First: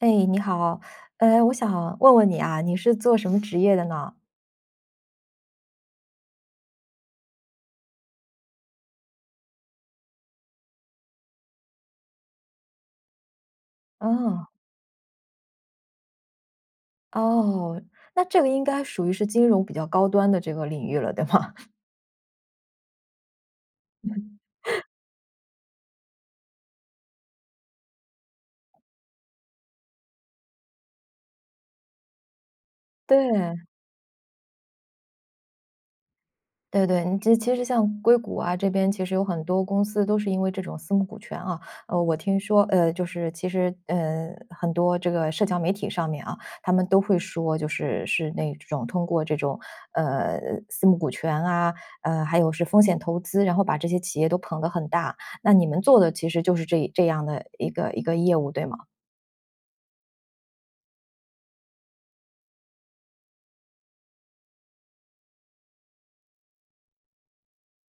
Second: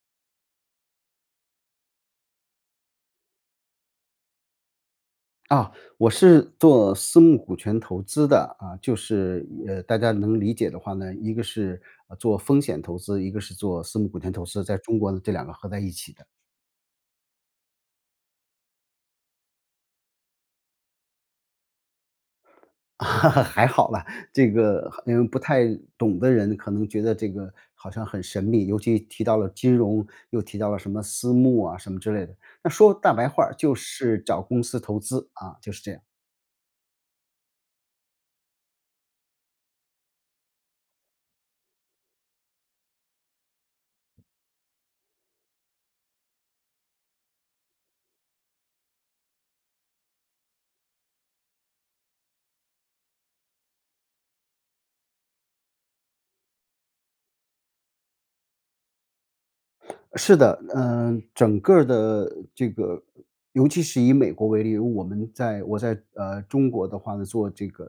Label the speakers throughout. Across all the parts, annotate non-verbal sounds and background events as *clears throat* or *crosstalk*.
Speaker 1: 哎，你好，我想问问你啊，你是做什么职业的呢？
Speaker 2: 啊，我是做私募股权投资的啊，就是大家能理解的话呢，一个是做风险投资，一个是做私募股权投
Speaker 1: 哦。
Speaker 2: 资，在中国呢，这两个合在一起的。
Speaker 1: 哦。那这个应该属于是金融比较高端的这个领域了，对吗？*laughs*
Speaker 2: *laughs* 还好啦，这个因为不太懂的人可能觉得这个好像很神秘，尤其提到了金融，又提到了什么私募啊什么之类的，那说大白话儿
Speaker 1: 对。
Speaker 2: 就是找公司投资啊，就是这样。
Speaker 1: 对对，你这其实像硅谷啊这边，其实有很多公司都是因为这种私募股权啊，我听说，就是其实，很多这个社交媒体上面啊，他们都会说，就是是那种通过这种呃私募股权啊，还有是风险投资，然后把这些企业都捧得很大。那你们做的其实就是这样的一个业务，对吗？
Speaker 2: 是的，整个儿的这个，尤其是以美国为例，因为我在中国的话呢，做这个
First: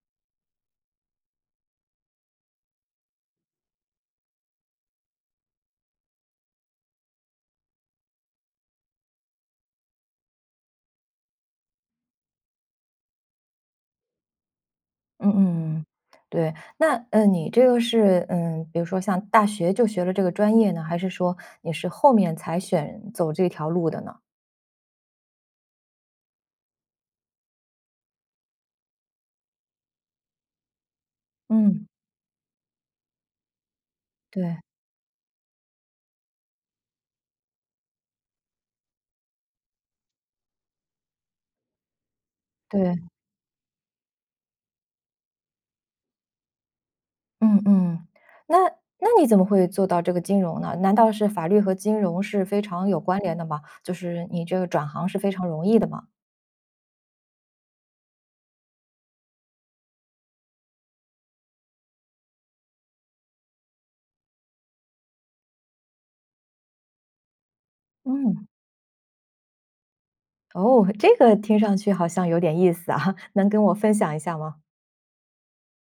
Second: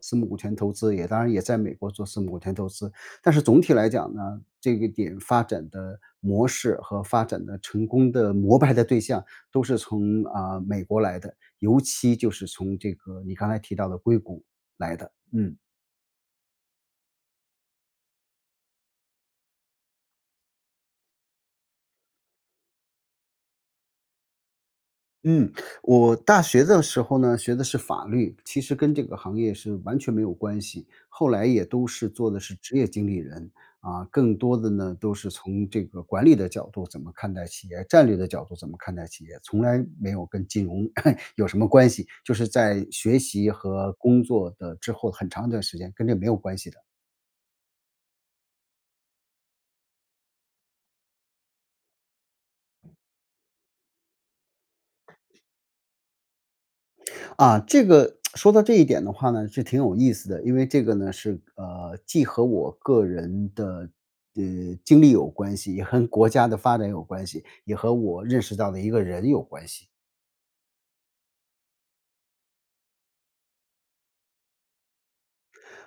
Speaker 2: 私募股权投资，也当然也在美国做私募股权投资，但是总体来讲呢，这个点发展的模式和发展的成功的膜拜的对象都是从美国来的，尤其就是从这个你刚才提到的硅谷来的，
Speaker 1: 嗯
Speaker 2: 嗯。
Speaker 1: 嗯。对。那你这个是比如说像大学就学了这个专业呢，还是说你是后面才选走这条路的呢？
Speaker 2: 嗯，我大学的时候呢，学的是法律，其实跟这个行业是完全没有关系。后来也都
Speaker 1: 嗯。
Speaker 2: 是做的是职业经理人，更多
Speaker 1: 对
Speaker 2: 的呢都是从这个管理的角度怎么看待企业，战略的角度怎么看待企业，从来没有跟金融 *laughs* 有什么关系。就是在
Speaker 1: 对。
Speaker 2: 学习和工作的之后很长一段时间跟这没有关系的。
Speaker 1: 嗯嗯。那那你怎么会做到这个金融呢？难道是法律和金融是非常有关联的吗？就是你这个转行是非常容易的吗？
Speaker 2: 这个说到这一点的话呢，是挺有意思的，因为这个呢是既和我个人的呃经历有关系，也和国家的发展有关系，也和我认
Speaker 1: 嗯。
Speaker 2: 识到的一个人有关系。
Speaker 1: 哦。这个听上去好像有点意思啊，*laughs* 能跟我分享一下吗？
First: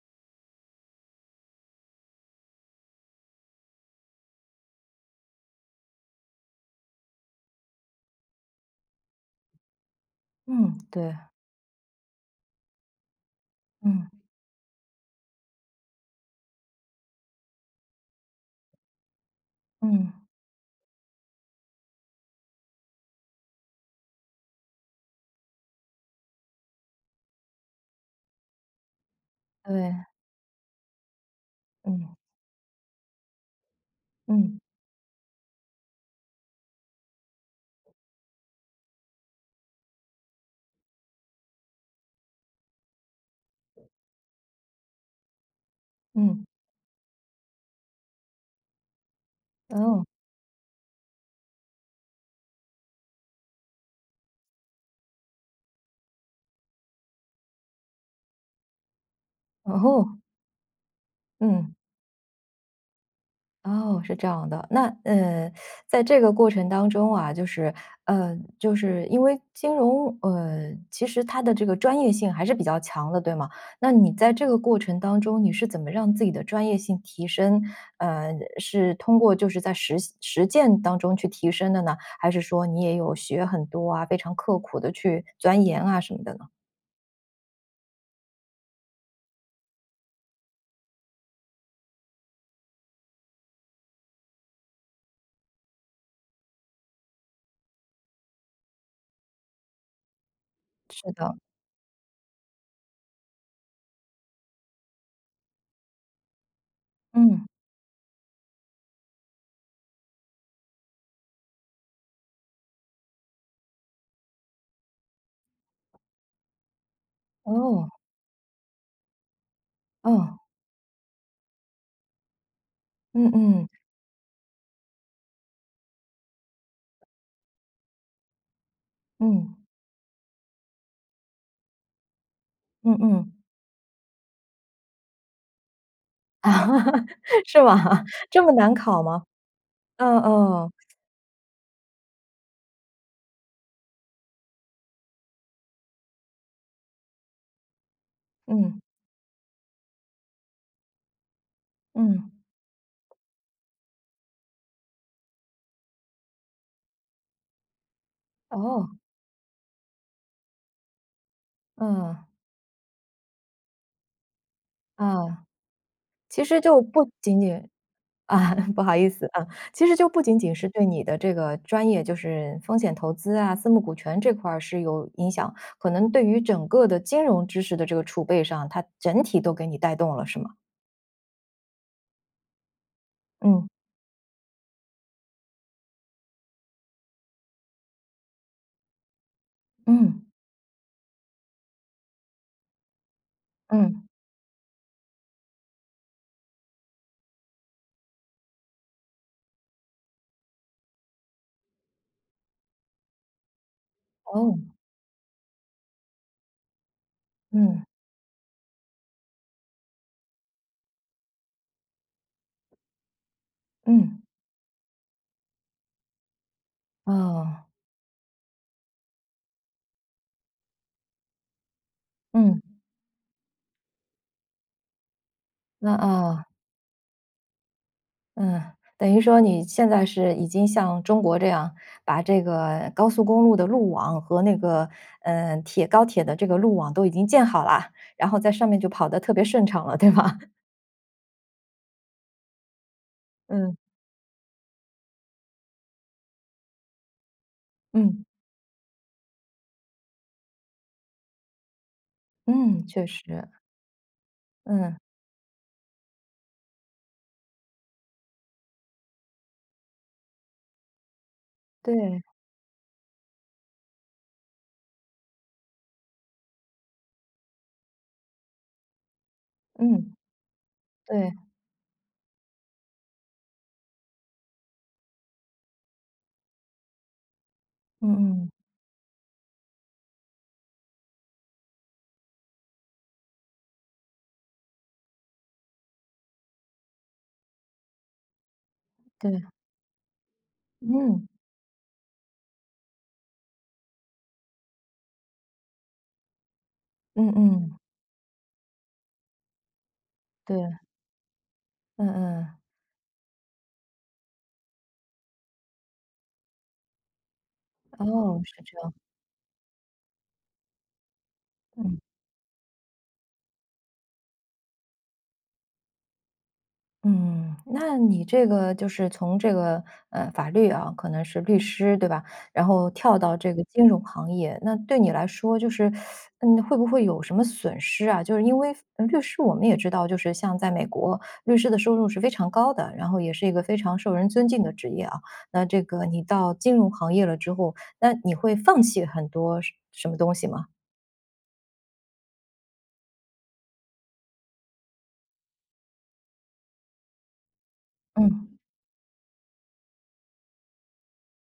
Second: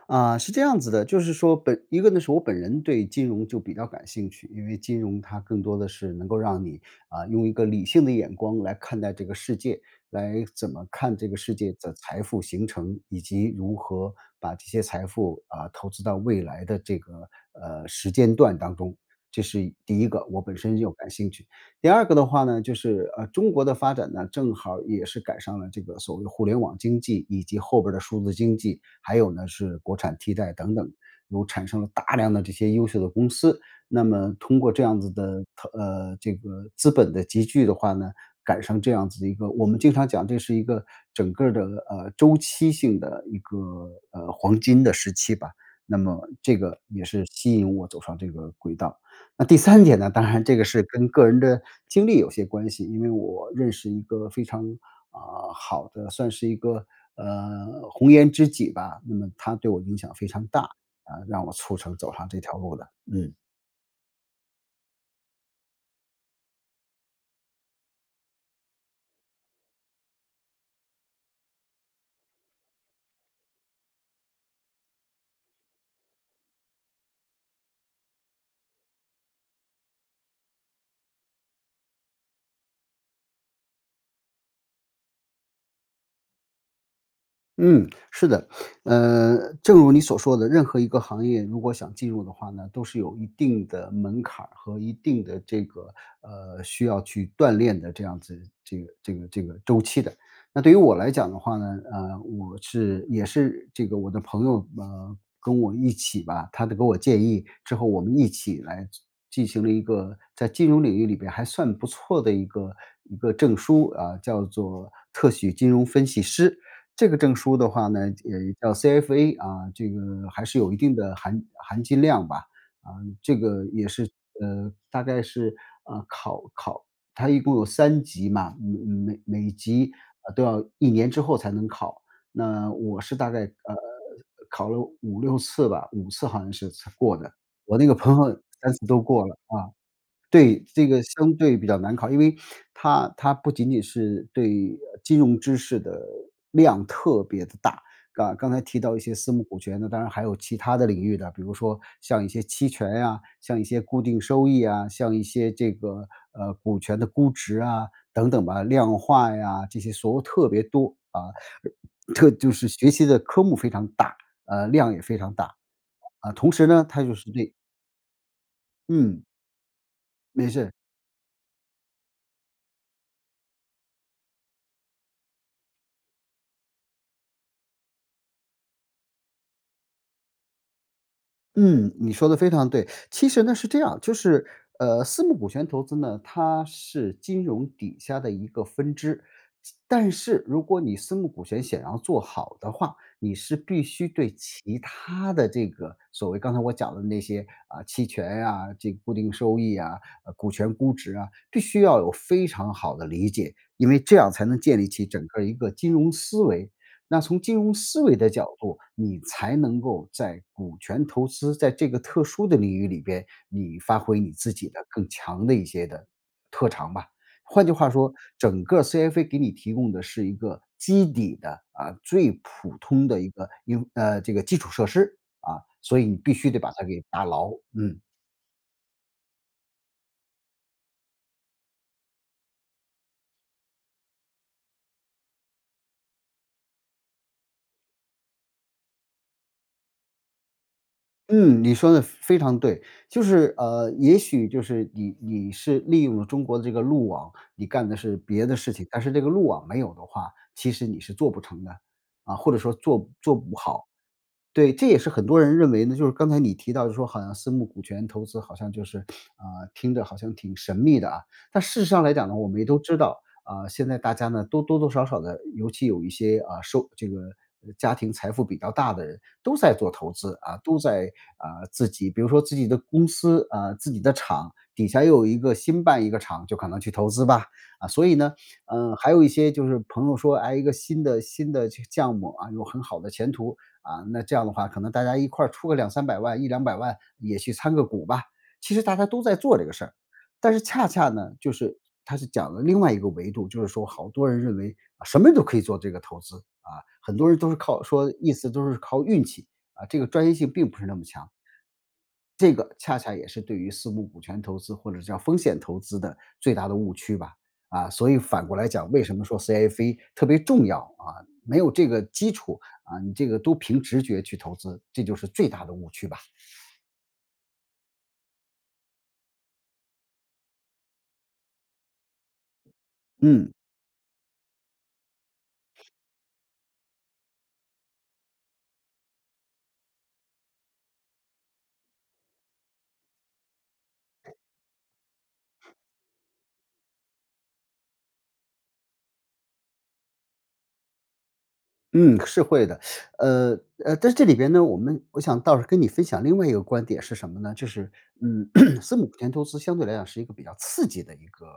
Speaker 2: 是这样子的，就是说一个呢是我本人对金融就比较感兴趣，因为金融它更多的是能够让你用一个理性的眼光来看待这个世界，来怎
Speaker 1: 嗯。
Speaker 2: 么
Speaker 1: 对。
Speaker 2: 看这个世界的财富形成，以及如
Speaker 1: 嗯
Speaker 2: 何把这些财富啊投资到未来的这个时间段当中，这是第一
Speaker 1: 嗯。
Speaker 2: 个我本身就感兴趣。第二个的话呢，就是中国的发展呢，正好也是赶上了这个所谓互联网经济，以及后边儿的数字经济，还有呢是
Speaker 1: 对。
Speaker 2: 国产替代等等，有产生了
Speaker 1: 嗯
Speaker 2: 大量的这些优秀的公司。那么
Speaker 1: 嗯
Speaker 2: 通过这样子的这个资本的集聚的话呢，赶上这样子的一个，我们经常讲这是一个整个儿的周期性的一个黄金的时期吧。那么
Speaker 1: 嗯。
Speaker 2: 这个也是吸引我走上这个轨道。那第三点
Speaker 1: 哦。
Speaker 2: 呢，当然这个是跟个人的经历有些关系，因为我认识一个非常啊、好的，算是一个红颜知己吧，那么他对我影响
Speaker 1: 哦。
Speaker 2: 非常大让我
Speaker 1: 嗯。
Speaker 2: 促成走上这条路的，嗯。
Speaker 1: 哦。是这样的。那在这个过程当中啊，就是就是因为金融，其实它的这个专业性还是比较强的，对吗？那你在这个过程当中，你是怎么让自己的专业性提升？是通过就是在实践当中去提升的呢，还是说你也有学很多啊，非常刻苦的去钻研啊什么的呢？
Speaker 2: 嗯，是的，正如你所说的，任何一个行业如果想进入的话呢，都是有一定的门槛儿和一定的这个需要去锻炼的这样子这个周期的。那对于我
Speaker 1: 是
Speaker 2: 来讲
Speaker 1: 的。
Speaker 2: 的话呢，也是这个我的朋友跟我一起吧，他的给我建
Speaker 1: 嗯。
Speaker 2: 议之后，我们一起来进行了一个在金融领域里边还算不错的一个证书啊，叫做特许金融分析师。这个证书的话
Speaker 1: 哦。
Speaker 2: 呢，也叫 CFA 啊，这个
Speaker 1: 哦。
Speaker 2: 还是有一定的含金量吧。啊，
Speaker 1: 嗯
Speaker 2: 这个
Speaker 1: 嗯
Speaker 2: 也是，大概是，呃，考考它一共有3级嘛，每
Speaker 1: 嗯
Speaker 2: 级，都要1年之后才能考。那
Speaker 1: 嗯
Speaker 2: 我是大
Speaker 1: 嗯。
Speaker 2: 概，考了五六次吧5次好
Speaker 1: 啊，
Speaker 2: 像是才过
Speaker 1: *laughs*
Speaker 2: 的，
Speaker 1: 是吗？
Speaker 2: 我那个朋
Speaker 1: *laughs*
Speaker 2: 友
Speaker 1: 这么难
Speaker 2: 3次
Speaker 1: 考
Speaker 2: 都
Speaker 1: 吗？
Speaker 2: 过了啊。
Speaker 1: 嗯
Speaker 2: 对，
Speaker 1: 嗯。
Speaker 2: 这个相对比较难考，因为它不仅仅是对金融知识的量特别的大，啊，刚才
Speaker 1: 嗯。
Speaker 2: 提到一些私募股权，那当然还有其他的领域的，比如说像一
Speaker 1: 嗯。
Speaker 2: 些期权呀，像一些固定收益啊，像一些这个，股权的估值啊，等等吧，
Speaker 1: 哦。
Speaker 2: 量化呀，这些所有特别多，啊，
Speaker 1: 嗯。
Speaker 2: 就是学习的科目非常大，量也非常
Speaker 1: 啊，
Speaker 2: 大，啊，
Speaker 1: 其
Speaker 2: 同
Speaker 1: 实
Speaker 2: 时
Speaker 1: 就
Speaker 2: 呢，它
Speaker 1: 不
Speaker 2: 就是
Speaker 1: 仅
Speaker 2: 对
Speaker 1: 仅啊，*laughs* 不好意
Speaker 2: 嗯，
Speaker 1: 思啊，其实就不仅
Speaker 2: 没
Speaker 1: 仅是
Speaker 2: 事。
Speaker 1: 对你的这个专业，就是风险投资啊、私募股权这块儿是有影响，可能对于整个的金融知识的这个储备上，它整体都给你带动了，是吗？
Speaker 2: 嗯，你说的非常对。其实呢
Speaker 1: 嗯。
Speaker 2: 是这样，就是私募股权投资呢，它是金融底下的一个分支。但
Speaker 1: 嗯。
Speaker 2: 是如果你私募股权想要做好的话，你是必
Speaker 1: 嗯。
Speaker 2: 须对其他的这个所谓刚才我讲的那些啊，期权呀、这个固定收益啊、股权估值啊，必须要有非常好的理解，因为这样才
Speaker 1: 哦。
Speaker 2: 能建立起整个一个金融思维。那从金融
Speaker 1: 嗯。
Speaker 2: 思维的角度，你才能够在股权投资在这个特殊的领域里边，你发挥
Speaker 1: 嗯。
Speaker 2: 你自己的更强的一些的特长吧。
Speaker 1: 哦。
Speaker 2: 换句话说，整个 CFA 给你提供的是一个基底的啊，最
Speaker 1: 嗯。
Speaker 2: 普通的一个这个基础设施啊，
Speaker 1: 那
Speaker 2: 所以你必
Speaker 1: 啊。
Speaker 2: 须得把它给打牢，嗯。
Speaker 1: 嗯。等于说你现在是已经像中国这样，把这个高速公路的路网和那个，高铁的这个路网都已经建好了，然后在上面就跑得特别顺畅了，对吧？*laughs*
Speaker 2: 嗯，你说的非常对。就是
Speaker 1: 嗯。
Speaker 2: 也许就是你是利用了中国的这个路网，你干的是
Speaker 1: 嗯。
Speaker 2: 别的事情，但是这个路网没有的话，其实你是做不成的，啊，或者说
Speaker 1: 嗯。确
Speaker 2: 做
Speaker 1: 实。
Speaker 2: 不好。对，这
Speaker 1: 嗯。
Speaker 2: 也是很多人认为呢，就是刚才你提到就说好像私募股权投资好像就是，啊，听着好像挺神秘的啊。但事实上来
Speaker 1: 对。
Speaker 2: 讲呢，我们也都知道，啊，现在大家呢都多多少少的，尤其有一些，啊，收这个家庭财富比较大的人都在做投
Speaker 1: 嗯。
Speaker 2: 资啊，都在，
Speaker 1: 对。
Speaker 2: 啊，自己比如说自己的公司，啊，自己的厂底下又有一个新办一个厂，就可能去投资吧。啊，所以呢，
Speaker 1: 嗯嗯。
Speaker 2: 嗯，还有一些就是朋友说，哎，一个新的这个项目啊，有很好的前途，啊，那这样的话，可能大家一块儿出个两三百万、一两百万也去参个股吧。其实大家都在
Speaker 1: 对。
Speaker 2: 做这个事儿，但是恰恰
Speaker 1: 嗯。
Speaker 2: 呢，就是他是讲了另外一个维度，就是说好多人认为啊，什么都可以做这个投资啊，很多
Speaker 1: 嗯
Speaker 2: 人都是
Speaker 1: 嗯。
Speaker 2: 靠说意思都是靠运气啊，这个专业性
Speaker 1: 对。
Speaker 2: 并不是那么强。
Speaker 1: 嗯
Speaker 2: 这
Speaker 1: 嗯。
Speaker 2: 个恰恰也是对于私募股权投资或者叫风险投资的最大的误区吧。啊，所以
Speaker 1: 哦。
Speaker 2: 反
Speaker 1: 是
Speaker 2: 过来
Speaker 1: 这
Speaker 2: 讲，
Speaker 1: 样。
Speaker 2: 为什么说 CFA 特别重要啊？没有这
Speaker 1: 嗯。
Speaker 2: 个基础啊，你这个都凭直觉去投资，这就是最大的误区吧。
Speaker 1: 嗯。那你这个就是从这个法律啊，可能是律师对吧？然后跳到
Speaker 2: 嗯。
Speaker 1: 这个金融行业，那对你来说就是，会不会有什么损失啊？就是因为律师我们也知道，就是像在美国，律师的收入是非常高的，然后也是一个非常受人尊敬的职业啊。那这个你到金融行业了之后，那你会放弃很多什么东西吗？
Speaker 2: 嗯，是会的，呃但是这里边呢，我想倒是跟你分享另外一个观点是什么呢？就是，嗯，
Speaker 1: 嗯
Speaker 2: *clears throat* 私募股权投资相对来讲是一个比较刺激的一个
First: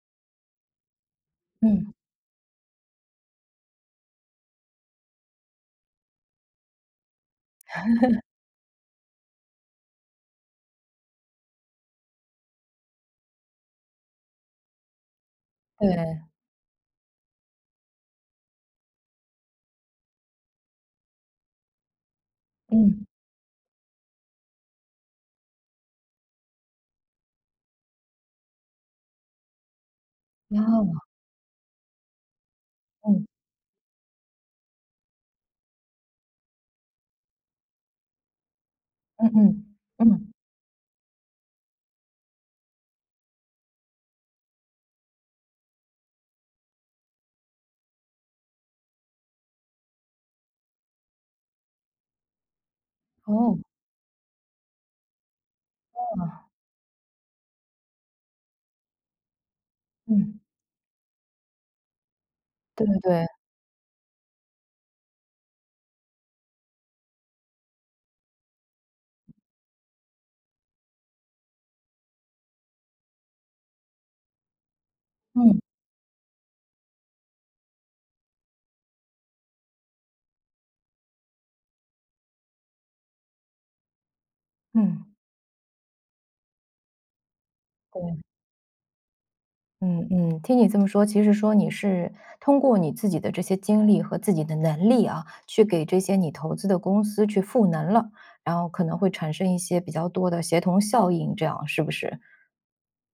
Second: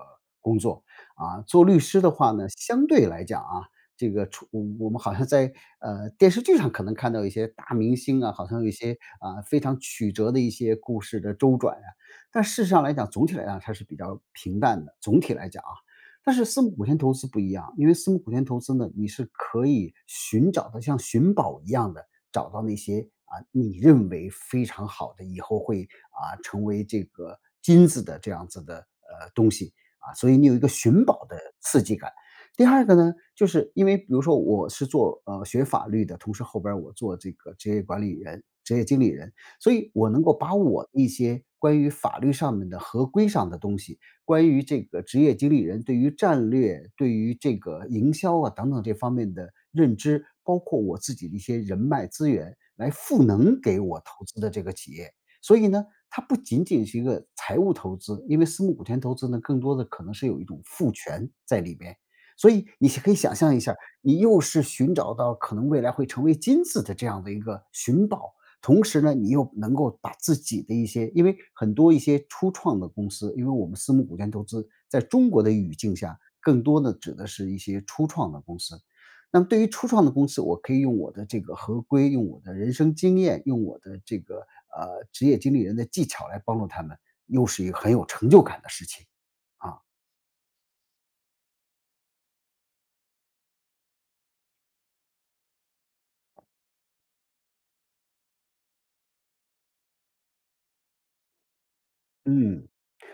Speaker 2: 工作啊。做律
Speaker 1: 嗯。
Speaker 2: 师的话呢，相对来讲啊，这个我们好像在电视剧上可能看到一些大明星啊，好像有一些非常曲折的一些故事的周转啊，但事实上来讲，总体来讲它是比较平淡的。总体来讲啊。
Speaker 1: 对。
Speaker 2: 但是私募股权投资不一样，因为私募股权投资呢，你是可以寻找的像寻宝一样的找到那些
Speaker 1: 嗯。
Speaker 2: 啊，你认为非常好的，以后会成为这个金子的这样子的东西啊，所以你有一
Speaker 1: 然
Speaker 2: 个
Speaker 1: 后
Speaker 2: 寻宝的刺激感。第二个呢，
Speaker 1: 嗯
Speaker 2: 就是因为比如说我是做学法律的，同时后边儿我做这个职业管理人、职业经理
Speaker 1: 嗯
Speaker 2: 人，所
Speaker 1: 嗯
Speaker 2: 以我能
Speaker 1: 嗯。
Speaker 2: 够把我一些关于法律上面的合规上的东西关于这个职业经理人对于战略、对于这个营销啊等等这方面的认知，包括我自己的一些人脉资源来赋
Speaker 1: 哦。
Speaker 2: 能给我投资的这个企业。所以呢，它不
Speaker 1: 啊
Speaker 2: 仅仅是一个财务投资，因为私募股权投资呢，更多的可能是
Speaker 1: 嗯。
Speaker 2: 有一种赋权在里边。所以
Speaker 1: 对
Speaker 2: 你
Speaker 1: 对
Speaker 2: 可以
Speaker 1: 对。
Speaker 2: 想象一下，你又是寻找到可能未来会成为金子的这样的一个寻宝，同时呢，你又能够把自己的一些因为很多一些初创的公司，因为我们私募股权投资在中国的
Speaker 1: 嗯
Speaker 2: 语境下，更多的指的是一些初创的公司。那么对于初创的公司，我可以用我的这个合规，用我的人生经验，用我的这个
Speaker 1: 嗯。
Speaker 2: 职业经理人的技巧来帮助他们，又是一个很有
Speaker 1: 对。
Speaker 2: 成就感的事情啊，
Speaker 1: 嗯嗯，听你这么说，其实说你是通过你自己的这些经历和自己的能力啊，去给这些你投资的公司去赋能了，然后可能会产生一些比较多的协同效应，这样是不是？
Speaker 2: 嗯。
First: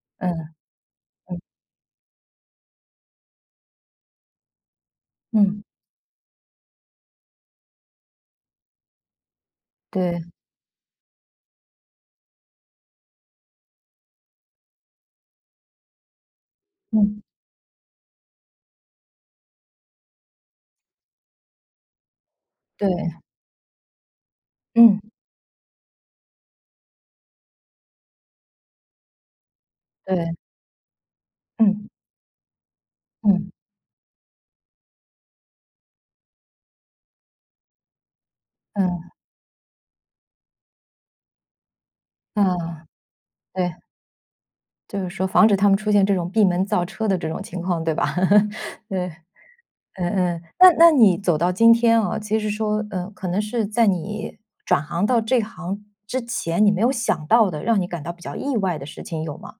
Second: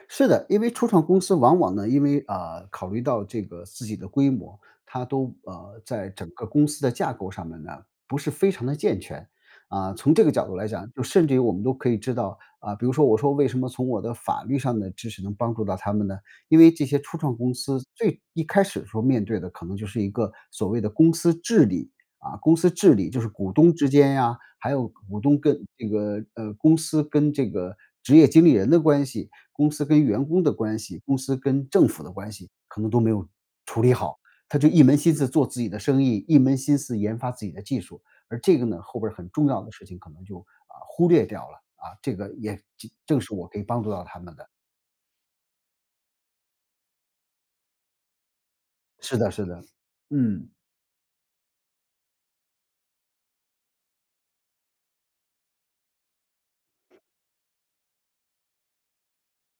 Speaker 2: 是
Speaker 1: 嗯
Speaker 2: 的，因为初创公司
Speaker 1: 嗯
Speaker 2: 往往呢，因为考虑到这个自己的规模，它都
Speaker 1: 嗯。
Speaker 2: 在整个公司的架构上面呢不是非常的健全啊、从
Speaker 1: 对。
Speaker 2: 这个角度来讲，就甚至于我们都可以知道啊、比如说我说为什么从我的法律上的知识能帮助到他们呢？因为这些初
Speaker 1: 嗯
Speaker 2: 创公司最一开始说面对的可能就是一个所谓的公司治理啊，公司治理
Speaker 1: 对。
Speaker 2: 就是股东之间呀，还有
Speaker 1: 嗯
Speaker 2: 股东跟这个公司跟这个职业经理人的关系，公司跟员
Speaker 1: 对。
Speaker 2: 工的关系，公司跟政
Speaker 1: 嗯
Speaker 2: 府的关系，可能都没有
Speaker 1: 嗯
Speaker 2: 处理好。他就一门心思嗯做自己的生意，一门心思研发自己的技术，而这个呢，后
Speaker 1: 嗯
Speaker 2: 边儿很重要的事情可能就，啊，忽略掉了，啊，这个
Speaker 1: 嗯。
Speaker 2: 也
Speaker 1: 啊。
Speaker 2: 正正是我可以
Speaker 1: 对。
Speaker 2: 帮助到他们的。
Speaker 1: 就是说防止他们出现这种闭门造车的这种情况，对吧？*laughs* 对。
Speaker 2: 是的是的，
Speaker 1: 嗯嗯。
Speaker 2: 嗯。
Speaker 1: 那你走到今天啊，其实说，可能是在你转行到这行之前，你没有想到的，让你感到比较意外的事情有吗？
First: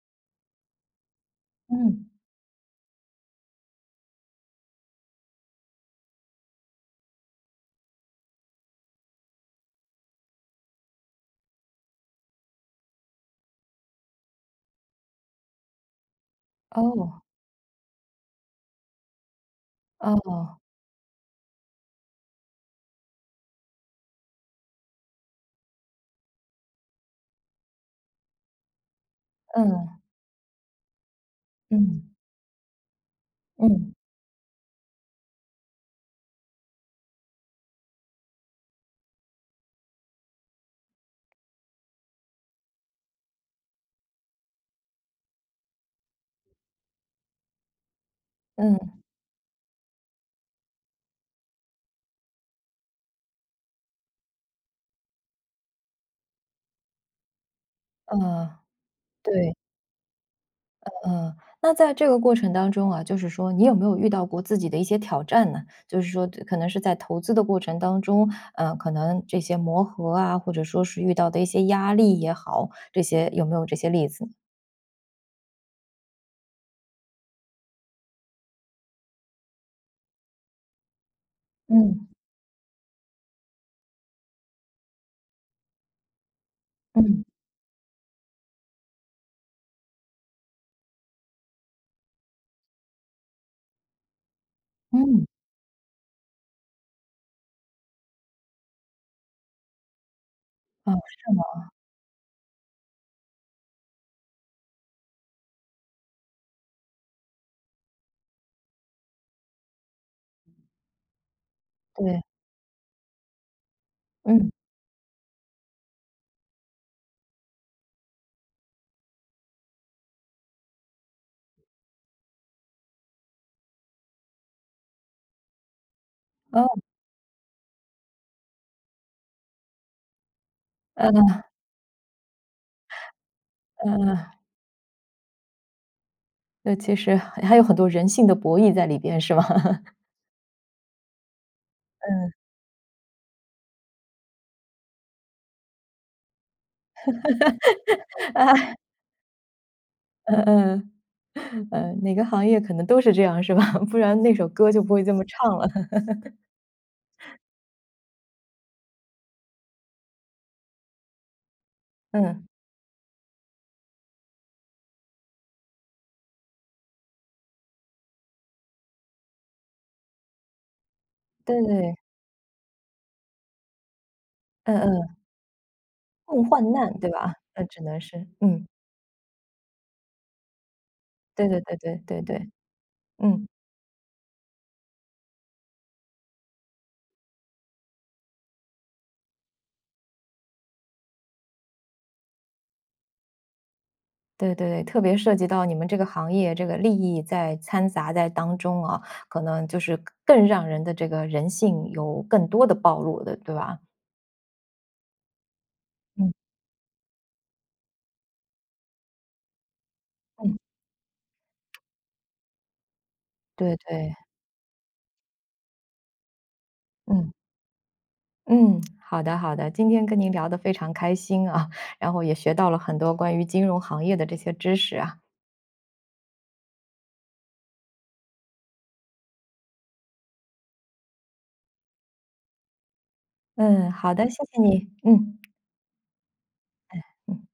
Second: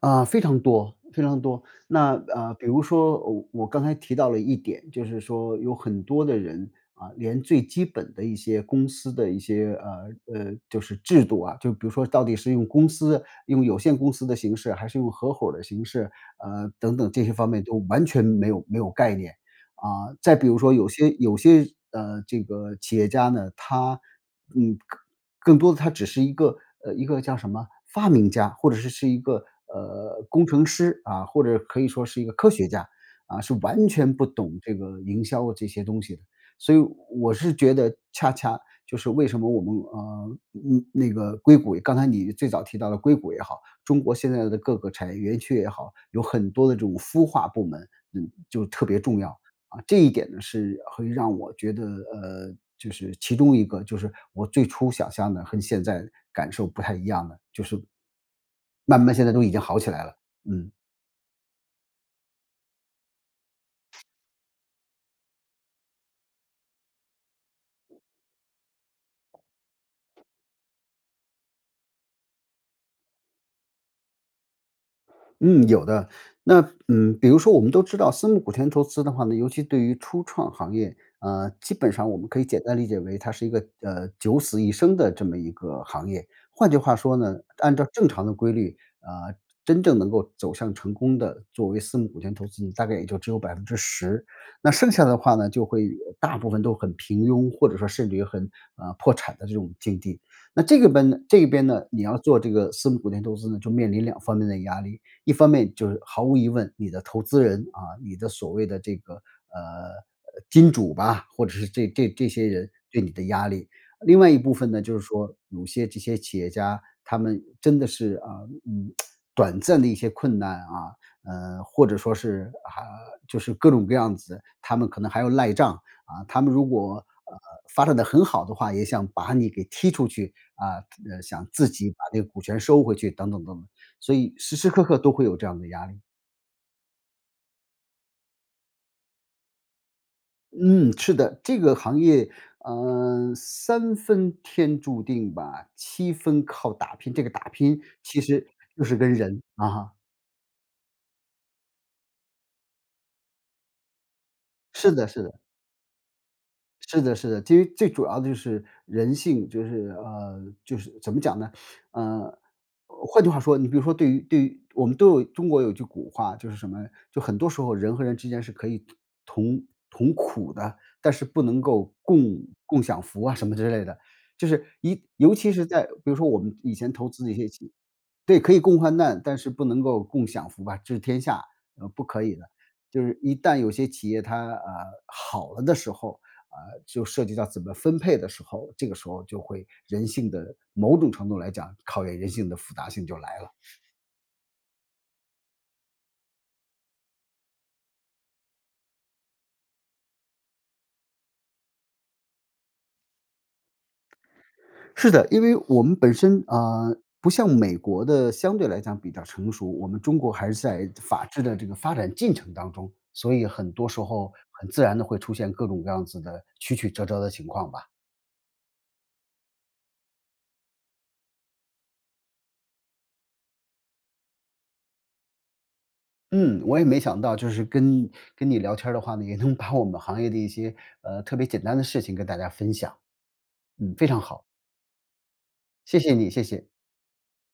Speaker 2: 啊，非常多，非常多。
Speaker 1: 嗯。
Speaker 2: 那比如说我刚才提到了一点，就是说有很多的人啊，连最基本的一些公司的一些就是制度啊，就比如说到底是用公司用有限公司的形式，还是用合伙儿的形式，等等
Speaker 1: 哦。
Speaker 2: 这些方面都完全没有概念。啊，再比如
Speaker 1: 哦。
Speaker 2: 说有些,这个企业家呢，他，嗯，更多的他只是一个，一个叫什么发明家，或者是一个，
Speaker 1: 嗯。
Speaker 2: 工程师啊，或者可以说
Speaker 1: 嗯。
Speaker 2: 是一个科学家，啊，是完
Speaker 1: 嗯。
Speaker 2: 全不懂这个营销这些东西的。所以我是觉得恰恰就是为什么我们，那个硅谷刚才你最早提到的硅谷也好，中国现在的各个产业园区也好，有很多的这种孵化部门，嗯，就
Speaker 1: 嗯。
Speaker 2: 特别重要。啊，这一点呢是会让我觉得，就是其中一个就是我最初想象的和现在感受不太一样的，就是
Speaker 1: 呃，
Speaker 2: 慢慢现在都已
Speaker 1: 对。
Speaker 2: 经好起来了，嗯。
Speaker 1: 嗯。那在这个过程当中啊，就是说你有没有遇到过自己的一些挑战呢？就是说可能是在投资的过程当中，可能这些磨合啊，或者说是遇到的一些压力也好，这些有没有这些例子？
Speaker 2: 嗯，有的。那嗯，比如说我们都知道，私募股权投资的话呢，尤其对于初创行业，基本上
Speaker 1: 嗯。
Speaker 2: 我们可以简单理解为它是一个九死一生的这么一个行业。换句话说
Speaker 1: 嗯。
Speaker 2: 呢，按照正常的规律，呃，真正能够走向成功的，作为私募股权投资，大概也就只有10%。那剩下的
Speaker 1: 嗯。
Speaker 2: 话呢，就会大部分都很平庸，或者说甚至于很破产的这种境地。那这个
Speaker 1: 哦。
Speaker 2: 边呢
Speaker 1: 是
Speaker 2: 这一
Speaker 1: 吗？
Speaker 2: 边呢，你要做这个私募股权投资呢，就面临两方面的压力。一方面就是毫无疑问，你的投资人啊，你的所谓的这个金主吧，或者是这这
Speaker 1: 对。
Speaker 2: 这些人对你的压力。另外一
Speaker 1: 嗯。
Speaker 2: 部分呢，就是说有些这些企业家，他们真的是啊，嗯，短暂的一些困难啊，或者说是还就是各种各样子，他们可能还要赖账啊。他们如
Speaker 1: 哦。
Speaker 2: 果呃发展的很好的话，也想把你给踢出去
Speaker 1: 嗯嗯。啊。是吗？对。
Speaker 2: 啊，
Speaker 1: 嗯。哦。
Speaker 2: 想自己把这个股权收回去，等等等等。
Speaker 1: 嗯
Speaker 2: 所
Speaker 1: 嗯。
Speaker 2: 以时时刻刻都会有这样的压力。
Speaker 1: 那其实还有很多人性的博弈在里边是吗？*laughs*
Speaker 2: 嗯，是的，这个行业，
Speaker 1: 嗯。
Speaker 2: 嗯，三分天注定吧，七分靠打拼。这个打拼其实就是跟人啊哈，
Speaker 1: 嗯嗯。嗯。哪个行业可能都是这样是吧？*laughs* 不然那首歌就
Speaker 2: 是
Speaker 1: 不会
Speaker 2: 的
Speaker 1: 这
Speaker 2: 是
Speaker 1: 么
Speaker 2: 的。
Speaker 1: 唱了。*laughs*
Speaker 2: 是的，是的，其实最主要的就是人性，就是就是怎么讲呢？呃，
Speaker 1: 嗯。
Speaker 2: 换句话说，你比如说对于我们都有中国有句古话，就是什么？就很多时候人和人之间是可以同同苦的，但是不
Speaker 1: 对
Speaker 2: 能够
Speaker 1: 对。
Speaker 2: 共共享福啊什么之类的。就是
Speaker 1: 嗯
Speaker 2: 一
Speaker 1: 嗯。
Speaker 2: 尤其是在比如说我
Speaker 1: 共
Speaker 2: 们
Speaker 1: 患
Speaker 2: 以前
Speaker 1: 难
Speaker 2: 投
Speaker 1: 对
Speaker 2: 资的一
Speaker 1: 吧？
Speaker 2: 些
Speaker 1: 那
Speaker 2: 企
Speaker 1: 只能是。
Speaker 2: 对，可以
Speaker 1: 嗯。
Speaker 2: 共患难，但是不能够共享福吧，治天下，
Speaker 1: 对对对对
Speaker 2: 不
Speaker 1: 对
Speaker 2: 可以的。
Speaker 1: 对。
Speaker 2: 就是一
Speaker 1: 嗯。
Speaker 2: 旦有些企业它好了的时候，啊，就涉及到怎么分配的时候，这个时候就会人性的某种程度来讲，考验人性的复杂性就来了。
Speaker 1: 对对对，特别涉及到你们这个行业这个利益在掺杂在当中啊，可能就是更让人的这个人性有更多的暴露的，对吧？
Speaker 2: 是的，因为我们本
Speaker 1: 嗯。
Speaker 2: 身不像美国的相对来讲比较成熟，我们中国还是
Speaker 1: 嗯。
Speaker 2: 在法治的这个发展进程当中，所以很
Speaker 1: 对
Speaker 2: 多时
Speaker 1: 对。
Speaker 2: 候很自然的会出现各种各样子的曲曲折折
Speaker 1: 嗯
Speaker 2: 的情况吧。
Speaker 1: 嗯。好的好的，今天跟您聊得非常开心啊，然后也学到了很多关于金融行业的这些知识啊。
Speaker 2: 嗯，我也没想到，就是跟你聊天儿的话呢，也能把我们行业的一些特别简单的事情跟大家分享。
Speaker 1: 嗯。
Speaker 2: 嗯，非
Speaker 1: 好
Speaker 2: 常
Speaker 1: 的，谢
Speaker 2: 好，
Speaker 1: 谢你。嗯。
Speaker 2: 谢谢你，谢谢。
Speaker 1: 嗯。